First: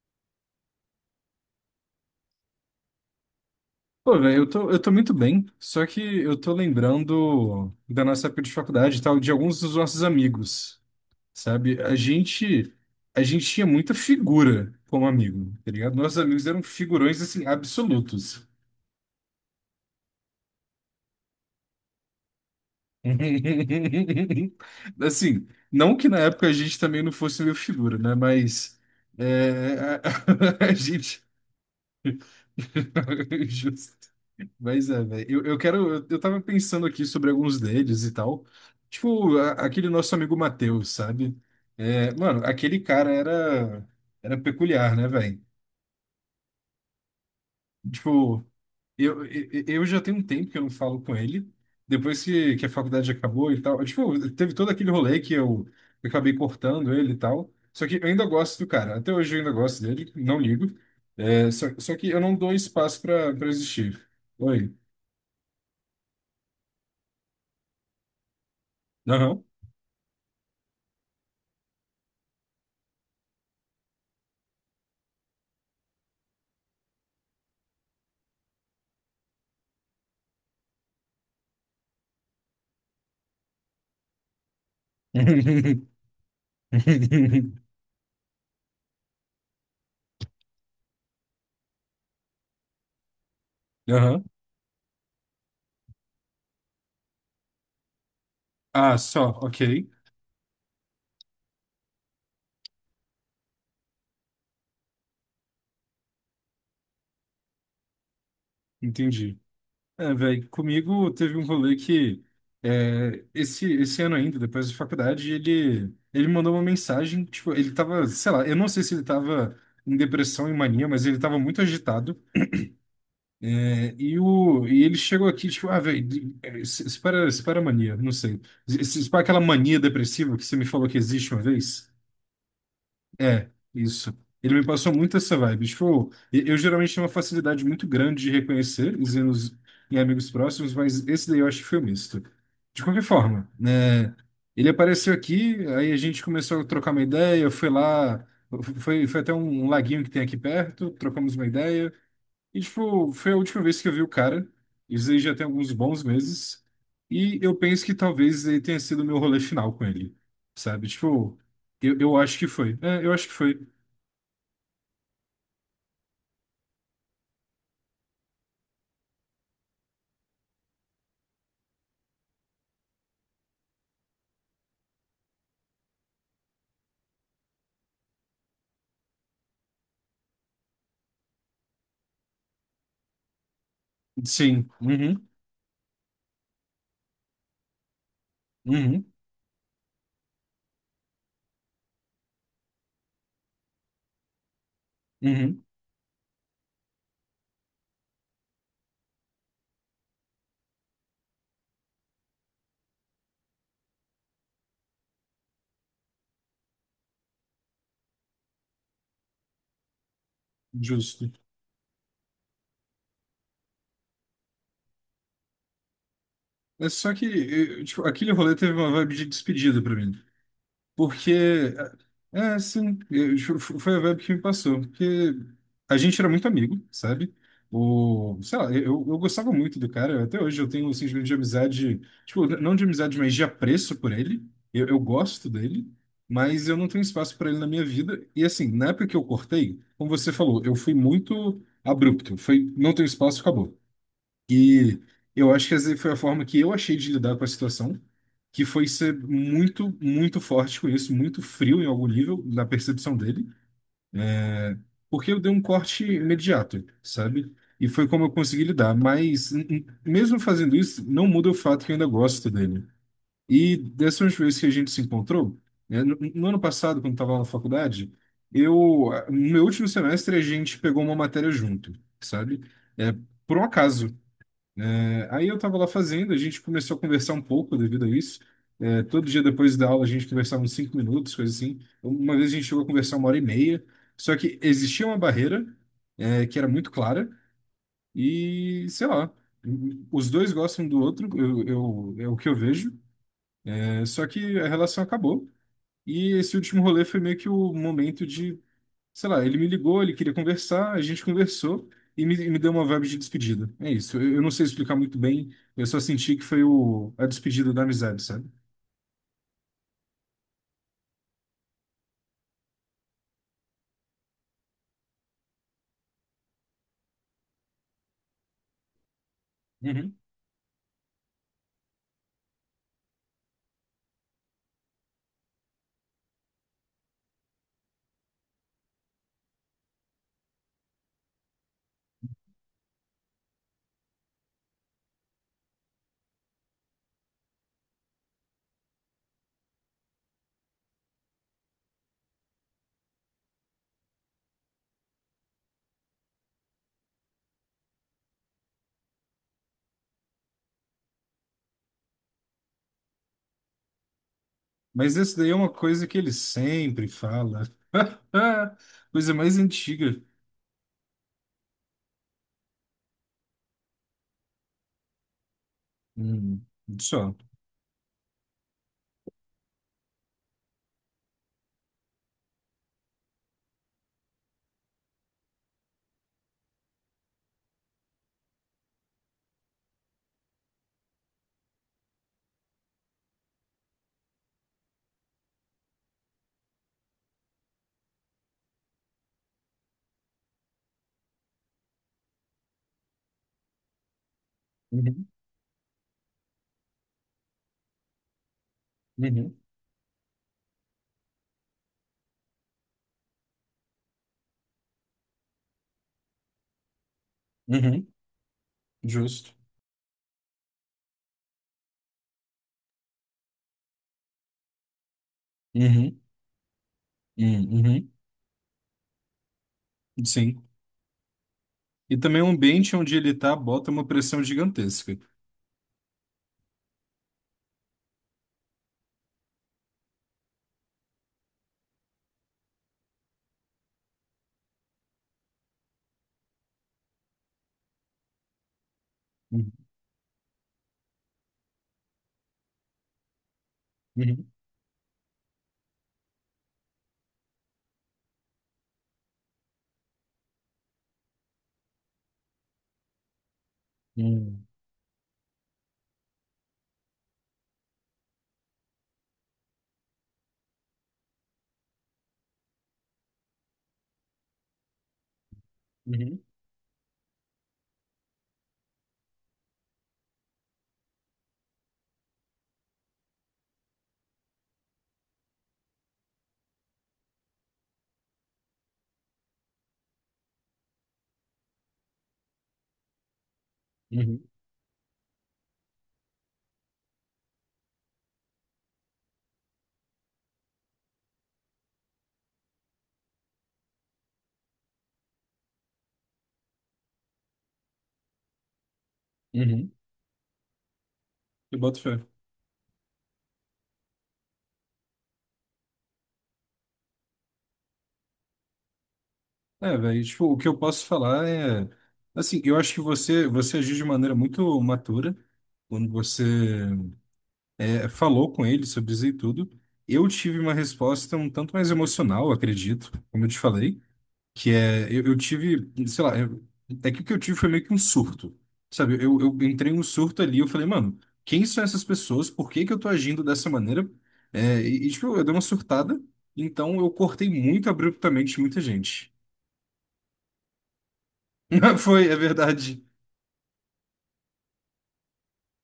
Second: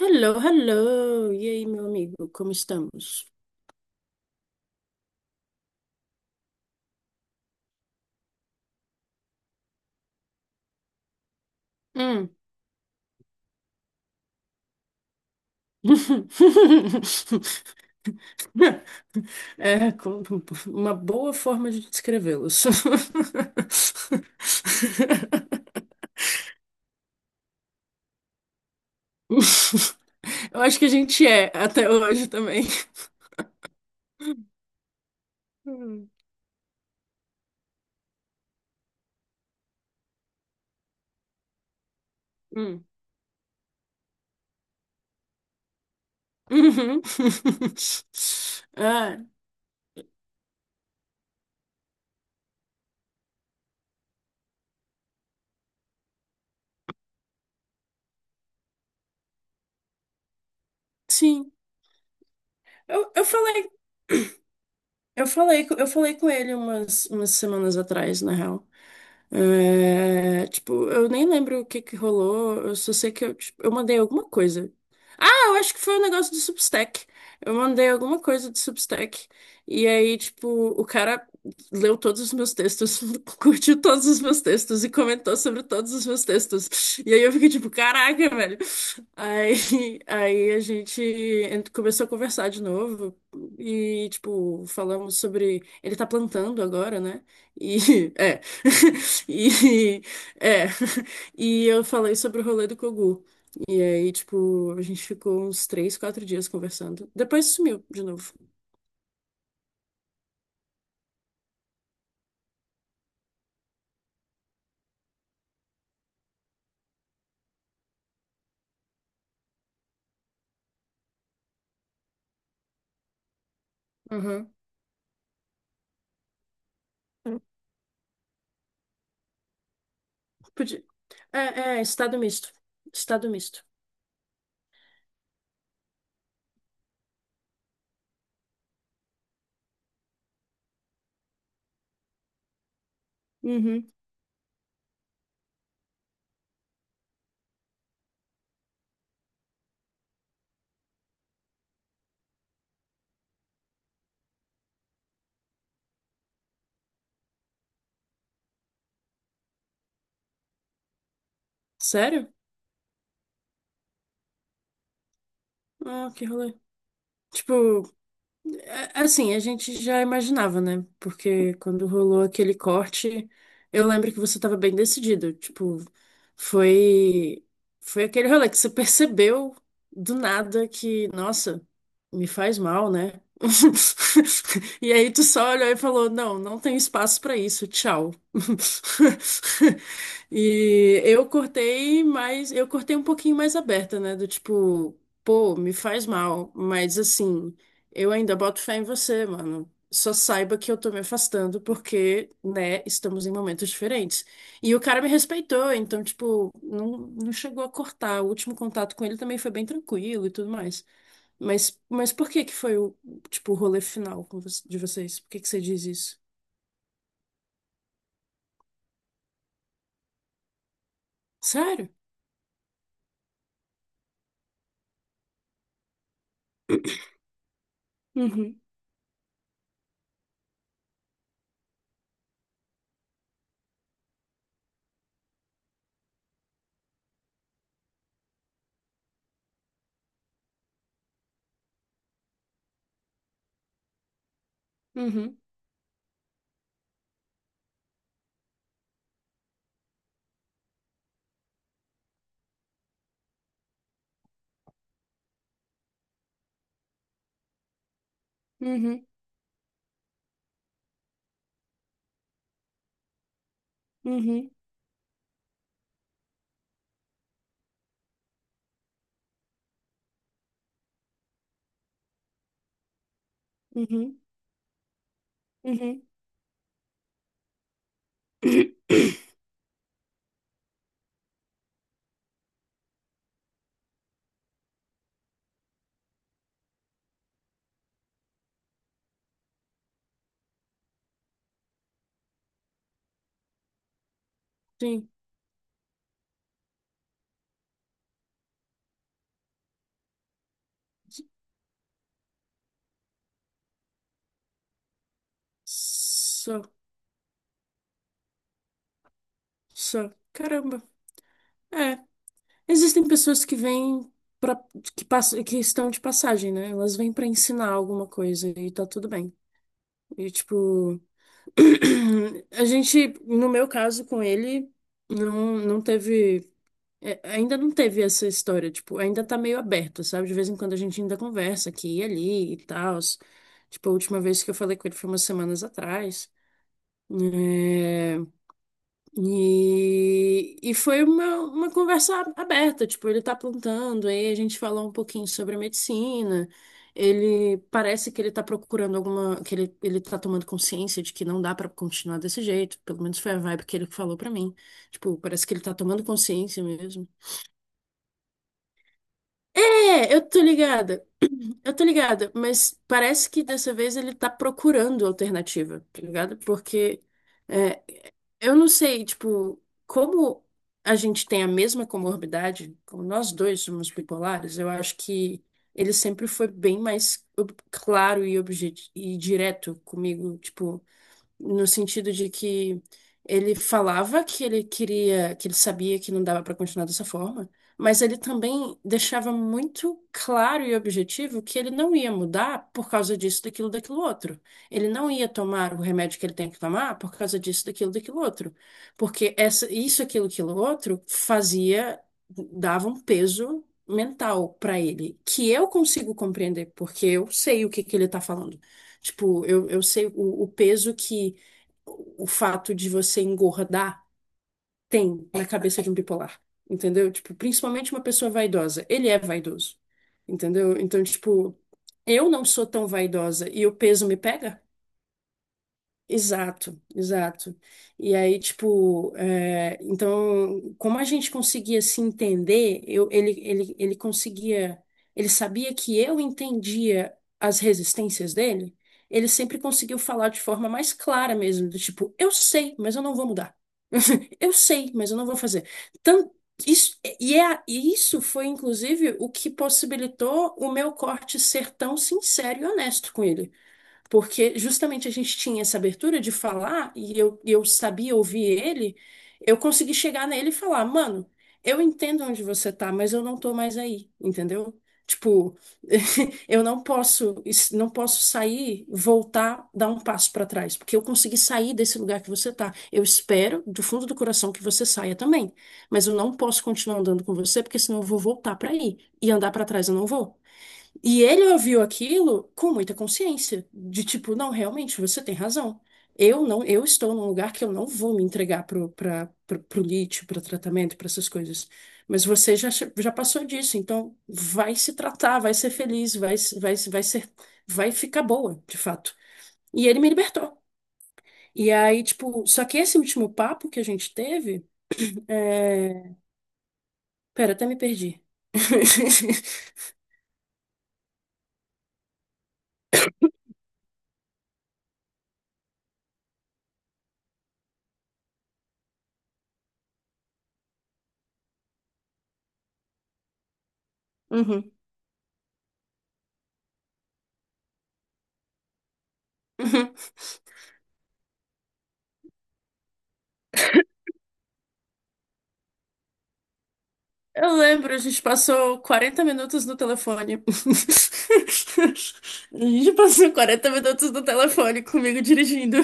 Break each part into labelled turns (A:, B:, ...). A: Hello, hello! E aí, meu amigo, como estamos?
B: Pô, velho, eu tô muito bem, só que eu tô lembrando da nossa época de faculdade e tal, de alguns dos nossos amigos, sabe? A
A: Hum.
B: gente, a gente tinha muita figura como amigo, tá ligado? Nossos amigos eram figurões, assim, absolutos.
A: É, com- uma boa forma de descrevê-los.
B: Assim, não que na época a gente também não fosse meio figura, né? Mas é,
A: Eu
B: a
A: acho que a
B: gente...
A: gente é até hoje também.
B: Mas é, velho. Eu quero. Eu,
A: Hum.
B: eu tava pensando aqui sobre alguns deles e tal. Tipo, aquele nosso amigo Matheus, sabe? É, mano, aquele
A: Hum.
B: cara era peculiar, né, velho?
A: Uhum.
B: Tipo,
A: Ah,
B: eu já tenho um tempo que eu não falo com ele. Depois que a faculdade acabou e tal. Tipo, teve todo aquele rolê que eu acabei cortando ele e tal. Só que eu ainda gosto do cara. Até hoje eu ainda gosto dele, não ligo. É,
A: sim.
B: só que eu não dou espaço
A: Eu, eu
B: pra
A: falei
B: existir. Oi.
A: Eu falei, eu falei com ele umas, umas semanas atrás, na real.
B: Aham.
A: É, tipo, eu nem lembro o que que rolou, eu só sei que eu, tipo, eu mandei alguma coisa. Ah, eu acho que foi um negócio do Substack. Eu mandei alguma coisa do Substack. E aí, tipo, o cara leu todos os meus textos, curtiu todos os meus textos e comentou sobre todos os meus textos. E aí eu fiquei tipo, caraca, velho. Aí, aí a gente começou a conversar de novo e,
B: Aham.
A: tipo, falamos sobre. Ele tá plantando agora, né? E. É.
B: Ah, só, ok.
A: E. É. E eu falei sobre o rolê do Kogu. E aí, tipo, a gente ficou uns três, quatro dias conversando. Depois sumiu de novo.
B: Entendi. É, velho, comigo teve um rolê que esse ano ainda, depois da faculdade, ele mandou uma mensagem, tipo, ele tava, sei lá, eu não sei se ele tava em depressão e mania, mas ele tava muito agitado. é, e,
A: Uhum.
B: o, e ele chegou aqui, tipo, ah, velho, espera, espera a mania, não sei. Espera aquela mania depressiva que você me
A: Podia...
B: falou que existe
A: É,
B: uma vez.
A: estado misto. Estado
B: É,
A: misto.
B: isso. Ele me passou muito essa vibe. Tipo, eu geralmente tenho uma facilidade muito grande de reconhecer os erros em amigos próximos, mas esse daí eu acho que foi misto. De qualquer forma,
A: Uhum.
B: né? Ele apareceu aqui, aí a gente começou a trocar uma ideia, eu fui lá, foi até um laguinho que tem aqui perto, trocamos uma ideia. E, tipo, foi a última vez que eu vi o cara. Isso aí já tem alguns bons meses. E eu penso que talvez ele tenha sido o meu rolê final com ele. Sabe? Tipo, eu
A: Sério?
B: acho que foi. É, eu acho que foi.
A: Ah, que rolê. Tipo, é, assim, a gente já imaginava, né? Porque quando rolou aquele corte, eu lembro que você estava bem decidido. Tipo, foi foi aquele rolê que você percebeu do nada que, nossa, me faz mal, né?
B: Sim.
A: E aí tu
B: Uhum.
A: só olhou e falou, não, não tem espaço pra isso, tchau.
B: Uhum.
A: E eu cortei mais, eu cortei um pouquinho mais aberta, né? Do tipo, pô,
B: Uhum.
A: me faz mal, mas assim. Eu ainda boto fé em você, mano. Só saiba que eu tô me afastando porque, né, estamos em momentos diferentes. E o cara me respeitou, então, tipo, não, não chegou a cortar. O último contato com ele também foi bem tranquilo e tudo mais.
B: Justo.
A: Mas por que que foi o, tipo, o rolê final com de vocês? Por que que você diz isso?
B: É só que, tipo, aquele rolê teve uma vibe de despedida pra mim. Porque,
A: Sério?
B: é, é, sim, foi a vibe que me passou. Porque a gente era muito amigo, sabe? Sei
A: Uhum,
B: lá, eu gostava muito do cara. Até hoje eu tenho um sentimento de amizade, tipo, não de amizade, mas de apreço por ele. Eu gosto dele, mas eu não tenho espaço para ele na minha vida. E assim, na época que eu cortei, como você falou, eu fui muito abrupto. Foi, não tenho espaço, acabou. E
A: uhum,
B: eu acho que essa foi a forma que eu achei de lidar com a situação, que foi ser muito, muito forte com isso, muito frio em algum nível, na percepção dele, é, porque eu dei um corte imediato, sabe? E foi como eu consegui lidar,
A: uhum,
B: mas mesmo fazendo isso, não muda o fato que eu ainda gosto dele. E dessa última
A: uhum,
B: vez que a gente se encontrou, né, no ano passado, quando estava lá na faculdade, eu, no meu último semestre, a gente pegou uma matéria junto, sabe? É, por um acaso.
A: uhum,
B: É, aí eu estava lá
A: uhum.
B: fazendo, a gente começou a conversar um pouco devido a isso. É, todo dia depois da aula a gente conversava uns 5 minutos, coisa assim. Uma vez a gente chegou a conversar uma hora e meia. Só que existia uma barreira, é, que era muito clara e, sei lá, os dois gostam do outro, é o que eu vejo. É, só que a relação
A: Sim.
B: acabou. E esse último rolê foi meio que o momento de sei lá, ele me ligou, ele queria conversar, a gente conversou e me deu uma vibe de despedida. É isso. Eu não sei explicar muito bem, eu só senti que
A: Só,
B: foi a despedida da amizade, sabe?
A: só. Caramba. É. Existem pessoas que vêm para que passam, que estão de passagem, né? Elas vêm para ensinar alguma coisa e tá tudo bem.
B: Uhum.
A: E tipo, a gente, no meu caso com ele, não teve ainda não teve essa história, tipo, ainda tá meio aberto, sabe? De vez em quando a gente ainda conversa aqui e ali e tal. Tipo, a última vez que eu falei com ele foi umas semanas atrás. É, e foi uma conversa aberta, tipo, ele tá plantando, aí a gente falou um pouquinho sobre a medicina, ele parece que ele tá procurando alguma, que ele tá tomando consciência de que não dá pra continuar desse jeito, pelo menos foi a vibe que ele falou pra mim,
B: Mas
A: tipo,
B: essa
A: parece
B: daí
A: que
B: é
A: ele
B: uma
A: tá tomando
B: coisa que ele
A: consciência mesmo.
B: sempre fala. Coisa mais
A: É,
B: antiga.
A: eu tô ligada, mas parece que dessa vez ele tá procurando alternativa, tá ligado?
B: Hum,
A: Porque...
B: só.
A: é, eu não sei, tipo, como a gente tem a mesma comorbidade, como nós dois somos bipolares, eu acho que ele sempre foi bem mais claro e, e direto comigo, tipo, no sentido de que ele falava que ele queria, que ele sabia que não dava para continuar dessa forma, mas ele também deixava muito claro e objetivo que ele não ia mudar por causa disso, daquilo, daquilo outro. Ele não
B: Uhum.
A: ia tomar o remédio que ele tem que tomar por causa disso, daquilo, daquilo outro, porque
B: Uhum.
A: essa, isso, aquilo, aquilo outro fazia, dava um peso mental para ele, que eu consigo compreender, porque eu sei o que que
B: Uhum.
A: ele tá falando. Tipo,
B: Justo.
A: eu sei o peso que o fato de você engordar tem na cabeça de um
B: Uhum.
A: bipolar, entendeu? Tipo, principalmente uma
B: Uhum.
A: pessoa vaidosa. Ele é vaidoso,
B: Uhum. Sim.
A: entendeu? Então, tipo,
B: E
A: eu
B: também
A: não
B: o
A: sou tão
B: ambiente onde ele
A: vaidosa
B: tá
A: e o
B: bota uma
A: peso me
B: pressão
A: pega?
B: gigantesca.
A: Exato, exato. E aí, tipo, é, então, como a gente conseguia se entender, eu, ele conseguia, ele sabia que eu entendia as resistências dele, ele sempre
B: Uhum.
A: conseguiu falar de forma mais clara mesmo, do tipo, eu sei, mas eu não vou mudar.
B: Uhum.
A: Eu sei, mas eu não vou fazer. Tan- isso, e isso foi, inclusive, o que possibilitou o meu corte ser tão sincero e honesto com ele porque
B: Uhum.
A: justamente a gente tinha essa abertura de falar e eu sabia ouvir ele, eu consegui chegar nele e falar, mano, eu entendo onde você tá, mas eu não tô mais aí, entendeu? Tipo,
B: Uhum.
A: eu não posso, não posso sair, voltar, dar um passo pra trás, porque eu consegui sair desse lugar que você tá. Eu espero do fundo do coração que você saia também, mas eu não posso continuar andando com você, porque senão eu vou voltar pra aí e andar pra trás eu não vou. E ele ouviu aquilo com muita consciência, de tipo,
B: Uhum.
A: não, realmente, você tem razão. Eu não, eu estou num lugar que eu não vou me entregar pro lítio, para tratamento, para essas coisas. Mas você já, já passou disso, então vai se tratar, vai ser feliz, vai, se- vai, se- vai ser, vai ficar boa, de fato. E
B: Uhum.
A: ele me libertou. E
B: Eu boto
A: aí,
B: fé.
A: tipo, só que esse último papo que a gente teve, é... Pera, até me perdi.
B: É, velho, tipo, o que eu posso falar é, assim, eu acho que você agiu de maneira muito matura quando você falou com ele sobre isso e tudo. Eu tive uma resposta um tanto mais emocional, acredito, como eu te falei, que
A: Uhum.
B: é, eu, eu tive, sei lá, é que o que eu tive foi meio que um surto, sabe? Eu entrei em um surto ali, eu falei, mano, quem são essas pessoas? Por que que eu tô agindo dessa maneira? É, tipo, eu dei uma surtada, então eu cortei
A: Eu
B: muito
A: lembro, a gente
B: abruptamente
A: passou
B: muita
A: 40
B: gente.
A: minutos no telefone.
B: Foi, é
A: A gente
B: verdade.
A: passou 40 minutos no telefone comigo dirigindo.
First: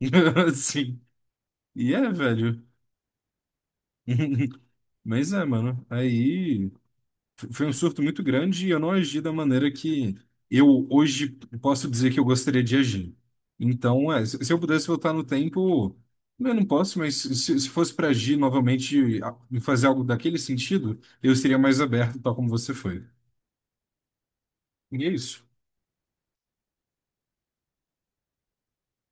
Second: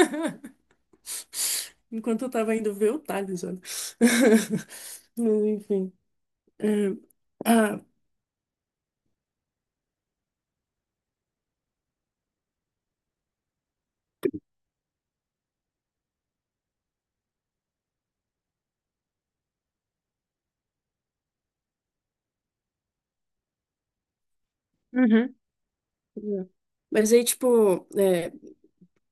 B: Sim. E é,
A: Enquanto eu tava
B: velho.
A: indo ver o Thales, olha. Mas,
B: Mas é, mano.
A: enfim.
B: Aí
A: é,
B: foi um
A: ah,
B: surto muito grande e eu não agi da maneira que eu hoje posso dizer que eu gostaria de agir. Então, é, se eu pudesse voltar no tempo, eu não posso, mas se fosse para agir novamente fazer algo daquele sentido, eu seria mais aberto, tal como você foi. E é
A: Uhum.
B: isso.
A: Mas aí, tipo, é,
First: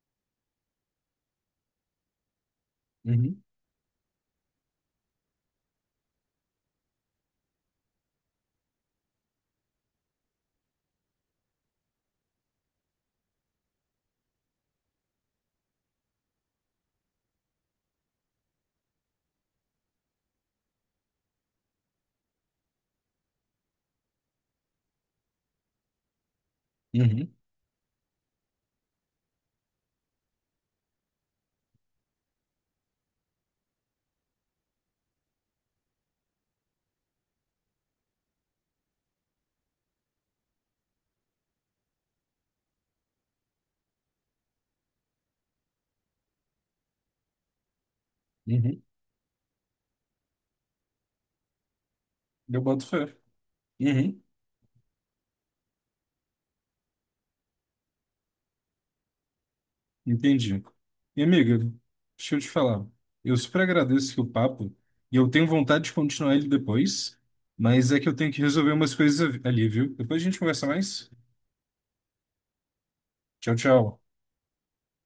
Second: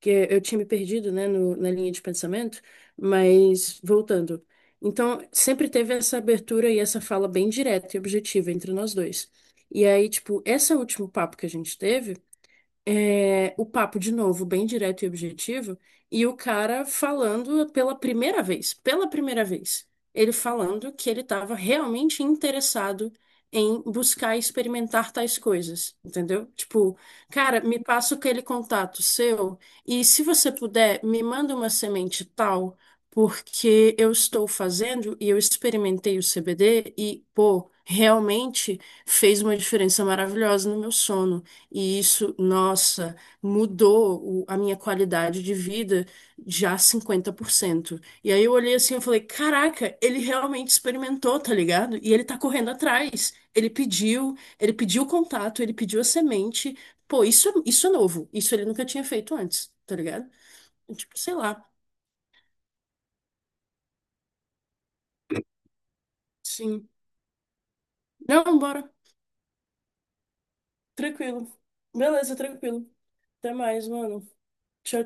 A: que eu tinha me perdido, né, na linha de pensamento,
B: Uhum,
A: mas voltando. Então, sempre teve essa abertura e essa fala bem direta e objetiva entre nós dois. E aí, tipo, esse último papo que a gente teve é, o papo de novo, bem direto e objetivo, e o cara falando pela primeira vez, ele falando que ele estava realmente interessado em buscar experimentar tais coisas, entendeu? Tipo,
B: uhum,
A: cara, me passa aquele contato seu e se você puder, me manda uma semente tal, porque eu estou fazendo e eu experimentei o CBD e, pô, realmente fez uma diferença maravilhosa no meu sono. E isso, nossa, mudou a minha qualidade de vida já 50%. E aí eu olhei
B: uhum.
A: assim e falei, caraca, ele realmente experimentou, tá ligado? E ele tá
B: Eu
A: correndo
B: boto fé.
A: atrás.
B: Uhum.
A: Ele pediu o contato, ele pediu a semente. Pô, isso, isso é novo. Isso ele nunca tinha feito antes, tá ligado?
B: Entendi.
A: Tipo,
B: E
A: sei
B: amiga,
A: lá.
B: deixa eu te falar. Eu super agradeço aqui o papo e eu tenho vontade de continuar ele
A: Sim.
B: depois, mas é que eu tenho que
A: Não,
B: resolver
A: bora.
B: umas coisas ali, viu? Depois a gente conversa mais.
A: Tranquilo. Beleza, tranquilo. Até
B: Tchau,
A: mais,
B: tchau.
A: mano. Tchau,